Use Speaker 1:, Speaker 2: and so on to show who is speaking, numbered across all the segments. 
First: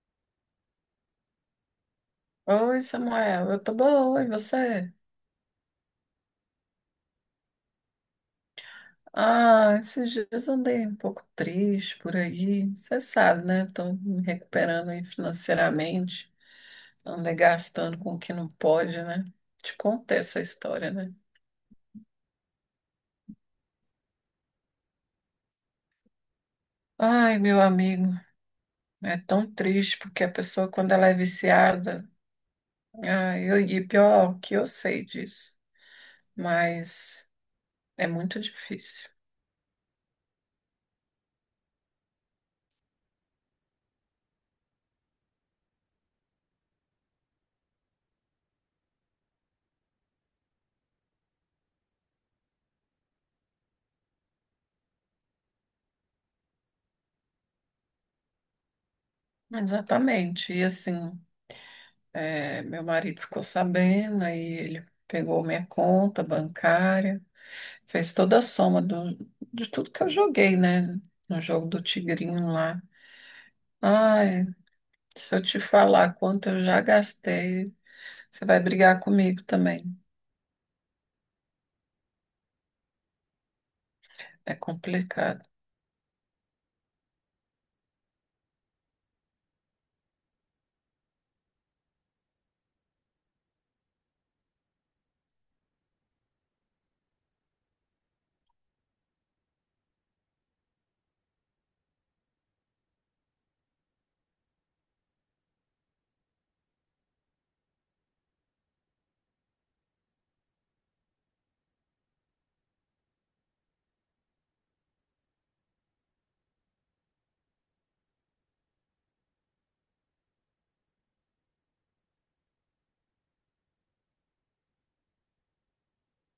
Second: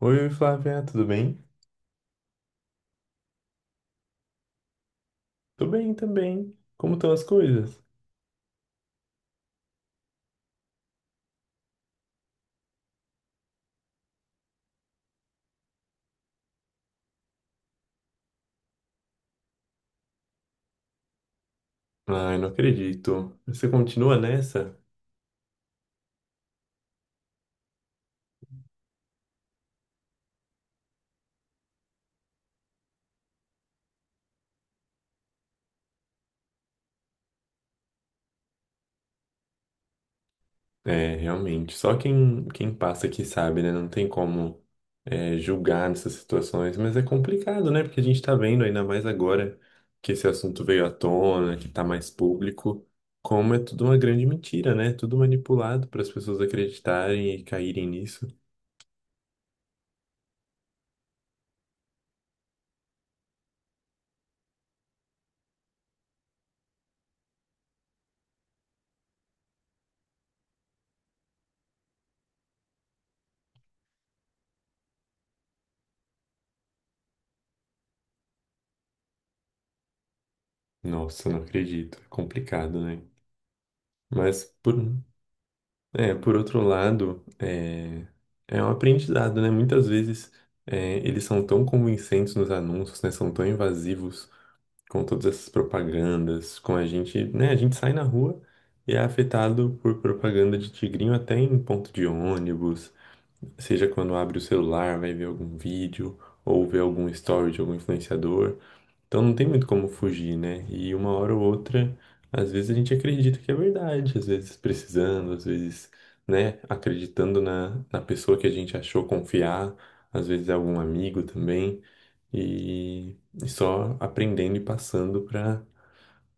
Speaker 1: Oi, Flávia, tudo bem?
Speaker 2: Oi, Samuel, eu tô boa, e você?
Speaker 1: Tô bem também. Como estão as coisas?
Speaker 2: Ah, esses dias eu andei um pouco triste por aí. Você sabe, né? Tô me recuperando aí financeiramente. Andei gastando com o que não pode, né? Te contei essa história, né?
Speaker 1: Ai, não acredito. Você continua nessa?
Speaker 2: Ai, meu amigo, é tão triste porque a pessoa, quando ela é viciada, e pior que eu sei disso, mas é muito difícil.
Speaker 1: É, realmente. Só quem passa aqui sabe, né? Não tem como julgar nessas situações, mas é complicado, né? Porque a gente tá vendo, ainda mais agora que esse assunto veio à tona, que tá mais público, como é tudo uma grande mentira, né? Tudo manipulado para as pessoas acreditarem e caírem nisso.
Speaker 2: Exatamente, e assim. É, meu marido ficou sabendo, aí ele pegou minha conta bancária, fez toda a soma do, de tudo que eu joguei, né? No jogo do Tigrinho lá. Ai, se eu te falar quanto eu já gastei, você vai brigar comigo também.
Speaker 1: Nossa, não acredito. É complicado, né? Mas
Speaker 2: É
Speaker 1: por,
Speaker 2: complicado.
Speaker 1: Por outro lado, é um aprendizado, né? Muitas vezes eles são tão convincentes nos anúncios, né? São tão invasivos com todas essas propagandas, com a gente, né? A gente sai na rua e é afetado por propaganda de tigrinho até em ponto de ônibus, seja quando abre o celular, vai ver algum vídeo ou vê algum story de algum influenciador. Então não tem muito como fugir, né? E uma hora ou outra, às vezes a gente acredita que é verdade, às vezes precisando, às vezes, né, acreditando na pessoa que a gente achou confiar, às vezes é algum amigo também, e, e só aprendendo e passando para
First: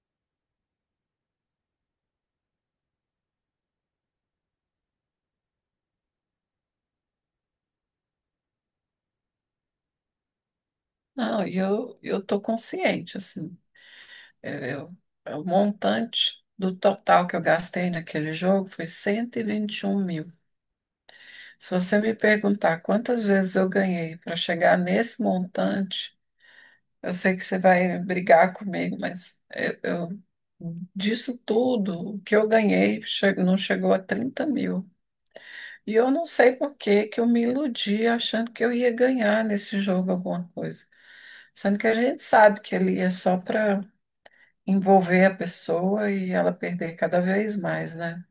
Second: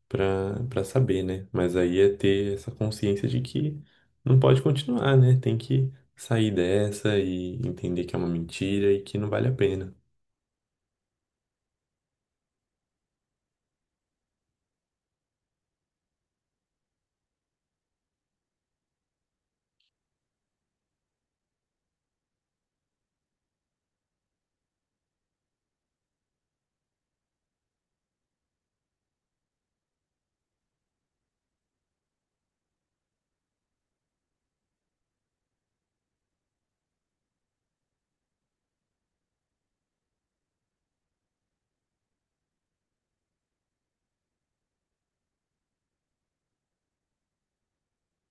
Speaker 1: para para saber, né? Mas aí é ter essa consciência de que não pode continuar, né? Tem que sair dessa e entender que é uma mentira e que não vale a pena.
Speaker 2: Não, e eu tô consciente, assim. É, é o montante do total que eu gastei naquele jogo foi cento e vinte e um mil. Se você me perguntar quantas vezes eu ganhei para chegar nesse montante, eu sei que você vai brigar comigo, disso tudo, o que eu ganhei não chegou a 30.000. E eu não sei por que que eu me iludi achando que eu ia ganhar nesse jogo alguma coisa. Sendo que a gente sabe que ele é só para envolver a pessoa e ela perder cada vez mais, né?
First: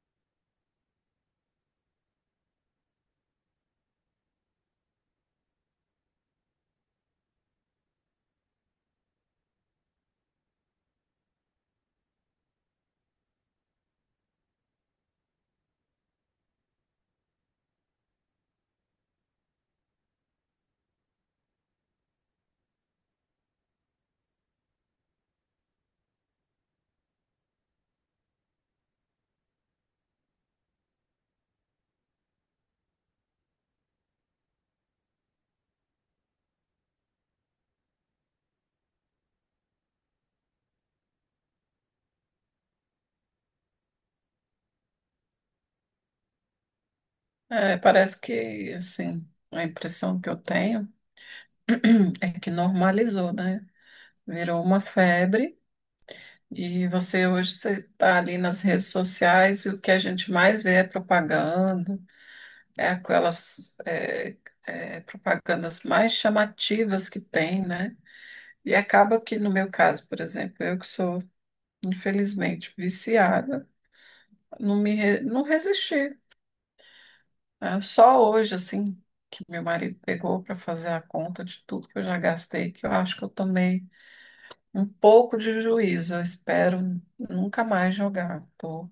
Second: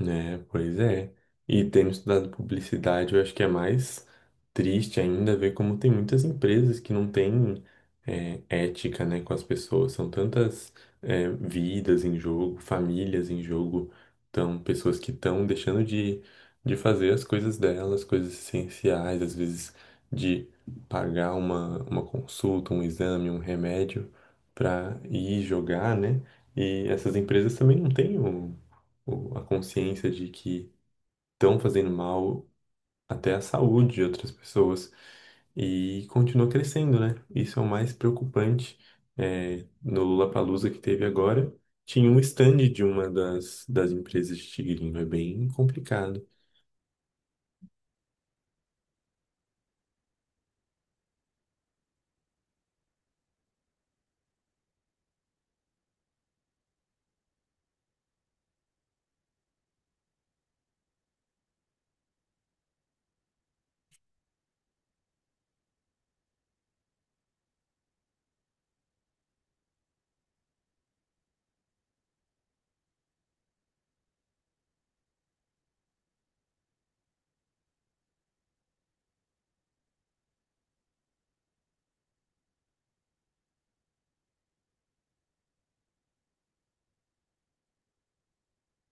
Speaker 1: É, pois é. E tendo estudado publicidade, eu acho que é mais triste ainda ver como tem muitas empresas que não têm ética, né, com as pessoas. São tantas vidas em jogo, famílias em jogo, tão, pessoas que estão deixando de fazer as coisas delas, coisas essenciais, às vezes de pagar uma consulta, um exame, um remédio para ir jogar, né? E essas empresas também não têm a consciência de que estão fazendo mal até à saúde de outras pessoas e continua crescendo, né? Isso é o mais preocupante. É, no Lollapalooza que teve agora, tinha um stand de uma das empresas de tigrinho. É bem complicado.
Speaker 2: É, parece que, assim, a impressão que eu tenho é que normalizou, né? Virou uma febre. E você hoje você está ali nas redes sociais e o que a gente mais vê é propaganda, é aquelas propagandas mais chamativas que tem, né? E acaba que no meu caso, por exemplo, eu que sou infelizmente viciada, não resisti. Né? Só hoje assim que meu marido pegou para fazer a conta de tudo que eu já gastei, que eu acho que eu tomei um pouco de juízo. Eu espero nunca mais jogar. Tô,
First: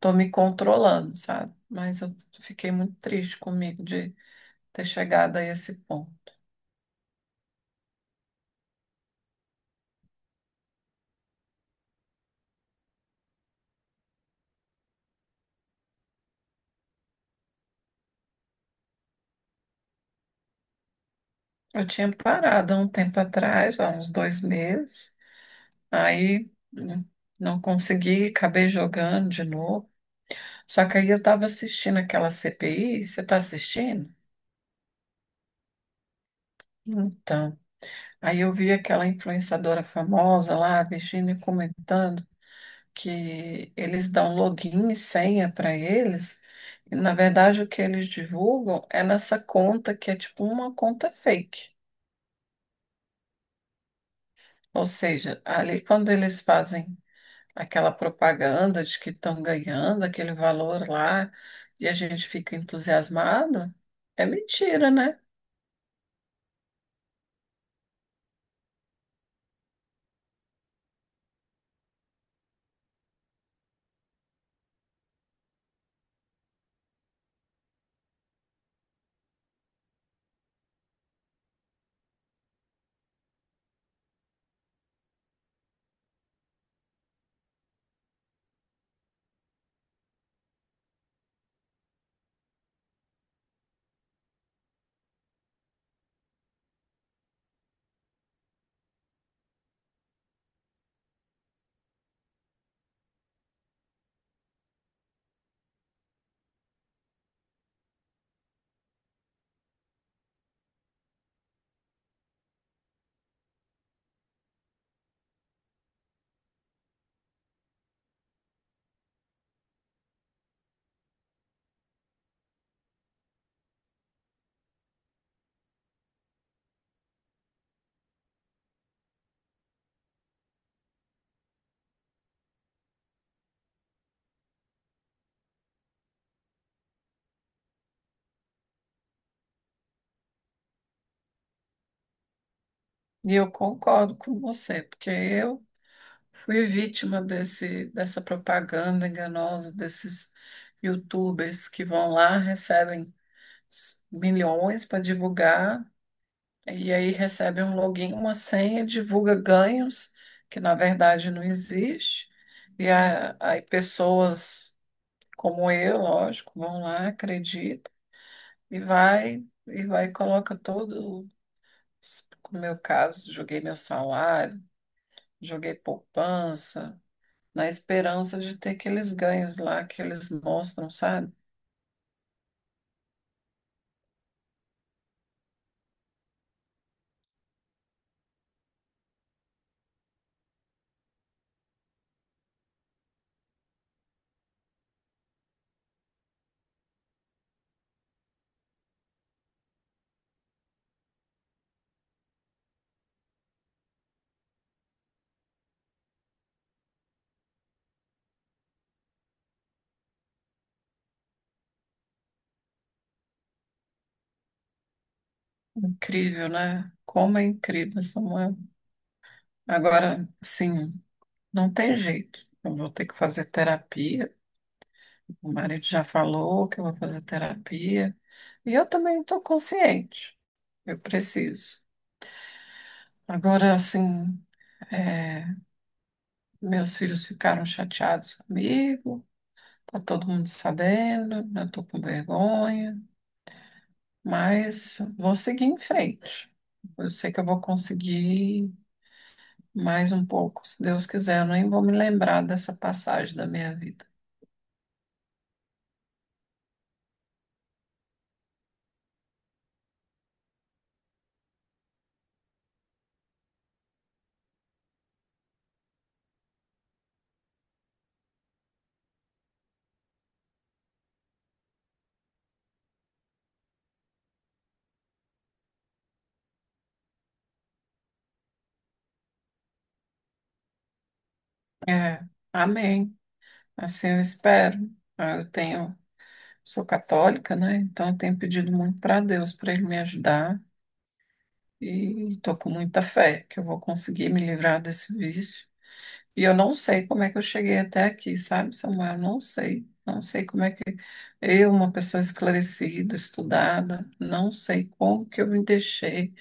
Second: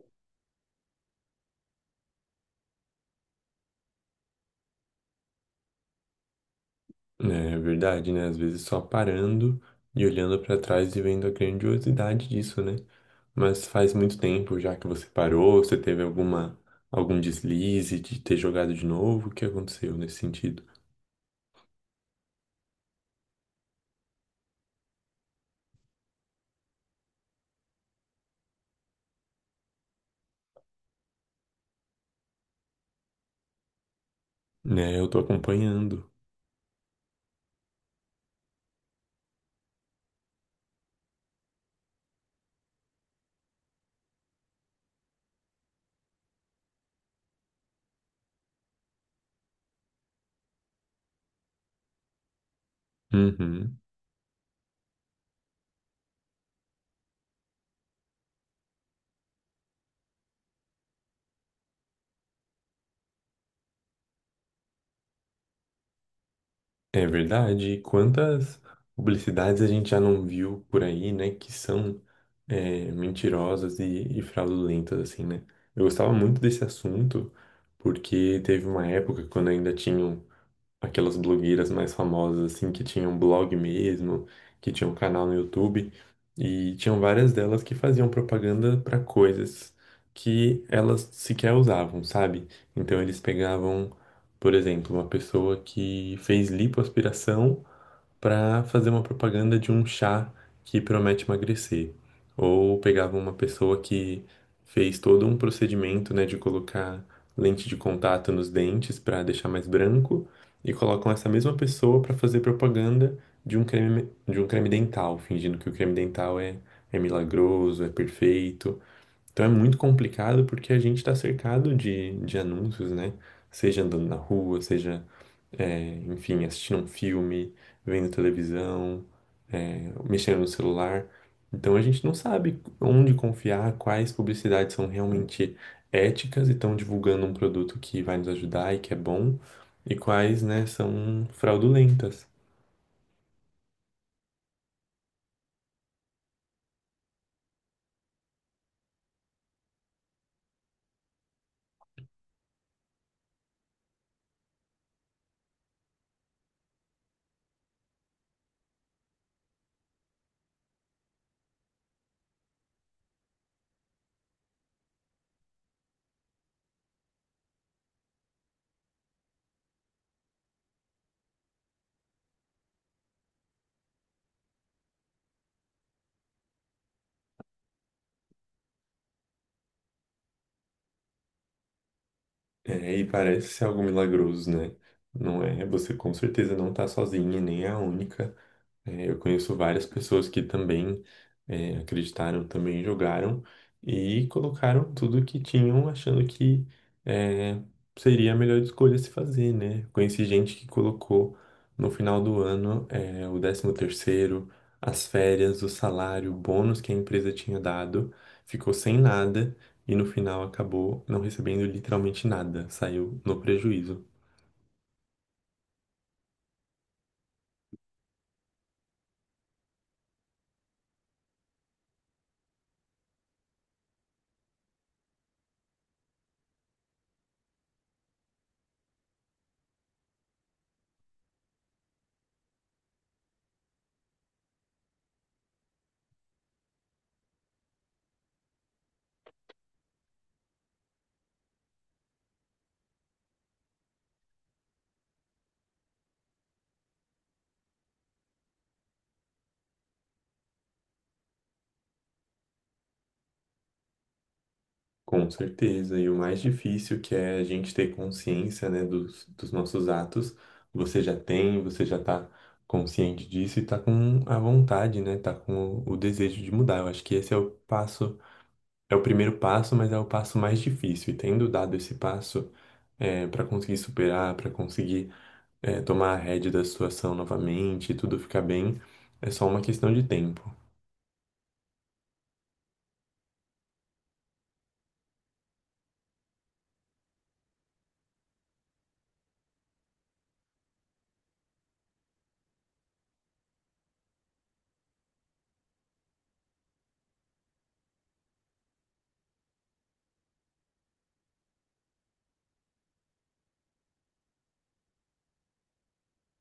Speaker 2: tô me controlando, sabe? Mas eu fiquei muito triste comigo de ter chegado a esse ponto.
Speaker 1: Né? É verdade, né? Às vezes só parando e olhando para trás e vendo a grandiosidade disso, né? Mas faz muito tempo já que você parou, você teve alguma algum deslize de ter jogado de novo, o que aconteceu nesse sentido?
Speaker 2: Eu tinha parado há um tempo atrás, há uns 2 meses, aí né, não consegui, acabei jogando de novo. Só que aí eu estava assistindo aquela CPI, você está assistindo?
Speaker 1: Né, eu tô acompanhando.
Speaker 2: Então, aí eu vi aquela influenciadora famosa lá, a Virginia, comentando que eles dão login e senha para eles. E, na verdade, o que eles divulgam é nessa conta que é tipo uma conta fake.
Speaker 1: Uhum.
Speaker 2: Ou seja, ali quando eles fazem aquela propaganda de que estão ganhando aquele valor lá e a gente fica entusiasmado, é mentira, né?
Speaker 1: É verdade. Quantas publicidades a gente já não viu por aí, né? Que são mentirosas e fraudulentas, assim, né? Eu gostava muito desse assunto, porque teve uma época quando ainda tinham. Aquelas blogueiras mais famosas, assim, que tinham blog mesmo, que tinham canal no YouTube, e tinham várias delas que faziam propaganda para coisas que elas sequer usavam, sabe? Então eles pegavam, por exemplo, uma pessoa que fez lipoaspiração para fazer uma propaganda de um chá que promete emagrecer. Ou pegava uma pessoa que fez todo um procedimento, né, de colocar lente de contato nos dentes para deixar mais branco e colocam essa mesma pessoa para fazer propaganda de um creme dental, fingindo que o creme dental é milagroso, é perfeito. Então é muito complicado porque a gente está cercado de anúncios, né? Seja andando na rua, seja enfim, assistindo um filme, vendo televisão, mexendo no celular. Então a gente não sabe onde confiar, quais publicidades são realmente éticas e estão divulgando um produto que vai nos ajudar e que é bom, e quais, né, são fraudulentas.
Speaker 2: E eu concordo com você, porque eu fui vítima dessa propaganda enganosa desses YouTubers que vão lá, recebem bilhões para divulgar, e aí recebe um login, uma senha, divulga ganhos, que na verdade não existe, e aí pessoas como eu, lógico, vão lá, acreditam, e vai, e vai e coloca todo, no meu caso, joguei meu salário, joguei poupança, na esperança de ter aqueles ganhos lá que eles mostram, sabe?
Speaker 1: É, e parece ser algo milagroso, né? Não é, você com certeza não tá sozinha, e nem é a única. É, eu conheço várias pessoas que também acreditaram, também jogaram e colocaram tudo que tinham, achando que é, seria a melhor escolha a se fazer, né? Conheci gente que colocou no final do ano o décimo terceiro, as férias, o salário, o bônus que a empresa tinha dado, ficou sem nada e no final acabou não recebendo literalmente nada, saiu no prejuízo.
Speaker 2: Incrível, né? Como é incrível, Samuel. Agora, sim. Não tem jeito. Eu vou ter que fazer terapia. O marido já falou que eu vou fazer terapia. E eu também estou consciente. Eu preciso. Agora, assim, é, meus filhos ficaram chateados comigo. Tá todo mundo sabendo. Eu estou com vergonha. Mas vou seguir em frente. Eu sei que eu vou conseguir mais um pouco, se Deus quiser. Eu nem vou me lembrar dessa passagem da minha vida.
Speaker 1: Com certeza. E o mais difícil que é a gente ter consciência, né, dos, dos nossos atos, você já tem, você já tá consciente disso e tá com a vontade, né, tá com o desejo de mudar. Eu acho que esse é o passo, é o primeiro passo, mas é o passo mais difícil. E tendo dado esse passo, para conseguir superar, para conseguir, tomar a rédea da situação novamente e tudo ficar bem, é só uma questão de tempo.
Speaker 2: É, amém. Assim eu espero. Ah, eu tenho, sou católica, né? Então eu tenho pedido muito para Deus para ele me ajudar e estou com muita fé que eu vou conseguir me livrar desse vício. E eu não sei como é que eu cheguei até aqui, sabe, Samuel? Não sei. Não sei como é que eu, uma pessoa esclarecida, estudada, não sei como que eu me deixei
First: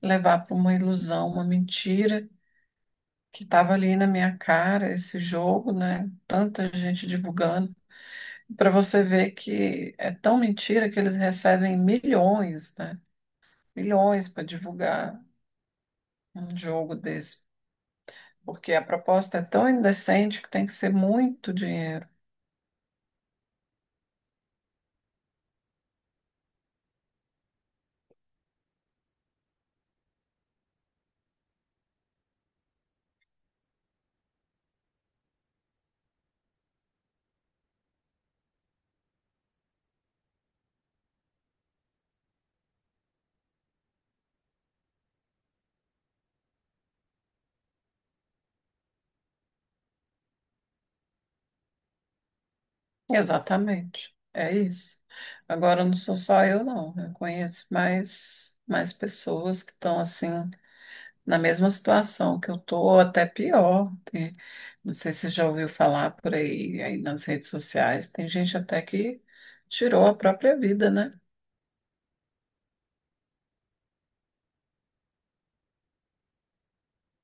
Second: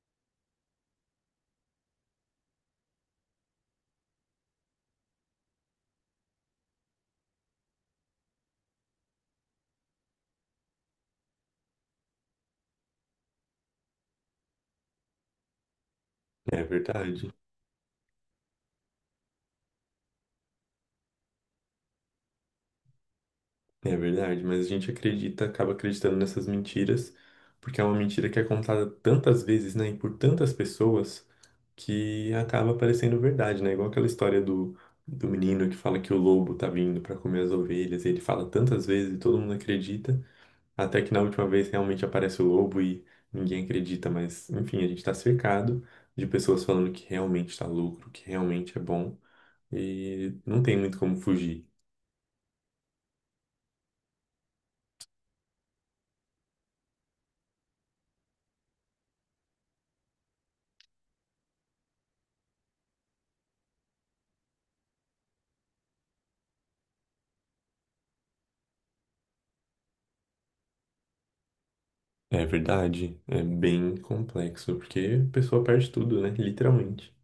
Speaker 2: levar para uma ilusão, uma mentira que estava ali na minha cara, esse jogo, né? Tanta gente divulgando. Para você ver que é tão mentira que eles recebem milhões, né? Milhões para divulgar um
Speaker 1: Né, é
Speaker 2: jogo
Speaker 1: verdade.
Speaker 2: desse, porque a proposta é tão indecente que tem que ser muito dinheiro.
Speaker 1: É verdade, mas a gente acredita, acaba acreditando nessas mentiras, porque é uma mentira que é contada tantas vezes, né, e por tantas pessoas, que acaba parecendo verdade, né? Igual aquela história do, do menino que fala que o lobo tá vindo pra comer as ovelhas, e ele fala tantas vezes e todo mundo acredita, até que na última vez realmente aparece o lobo e ninguém acredita, mas enfim, a gente tá cercado de pessoas falando que realmente tá lucro, que realmente é bom, e não tem muito como fugir.
Speaker 2: Exatamente, é isso. Agora não sou só eu, não. Eu conheço mais pessoas que estão assim na mesma situação que eu tô, até pior. Não sei se você já ouviu falar por aí, nas redes sociais. Tem gente até que tirou a própria vida, né?
Speaker 1: É verdade, é bem complexo, porque a pessoa perde tudo, né? Literalmente.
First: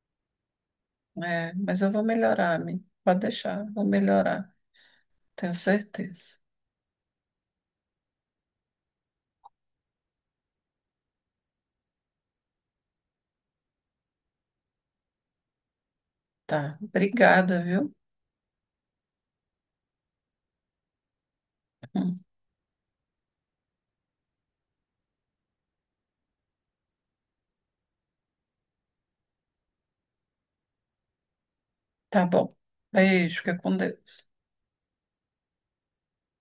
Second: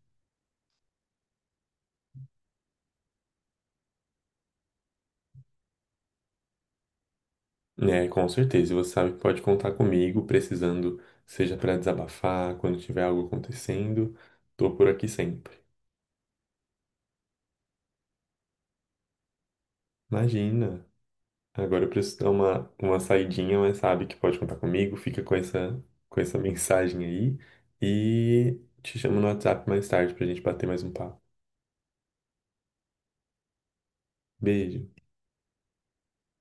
Speaker 2: É, mas eu vou melhorar, amigo. Pode deixar, vou melhorar. Tenho certeza.
Speaker 1: É, com certeza, e você sabe que pode contar comigo, precisando, seja para desabafar, quando tiver algo acontecendo, tô por aqui sempre.
Speaker 2: Tá. Obrigada, viu?
Speaker 1: Imagina, agora eu preciso
Speaker 2: Hum.
Speaker 1: dar uma saidinha, mas sabe que pode contar comigo, fica com essa mensagem aí, e te chamo no WhatsApp mais tarde pra gente bater mais um papo.
Speaker 2: Tá bom. Beijo, fica com Deus.
Speaker 1: Beijo.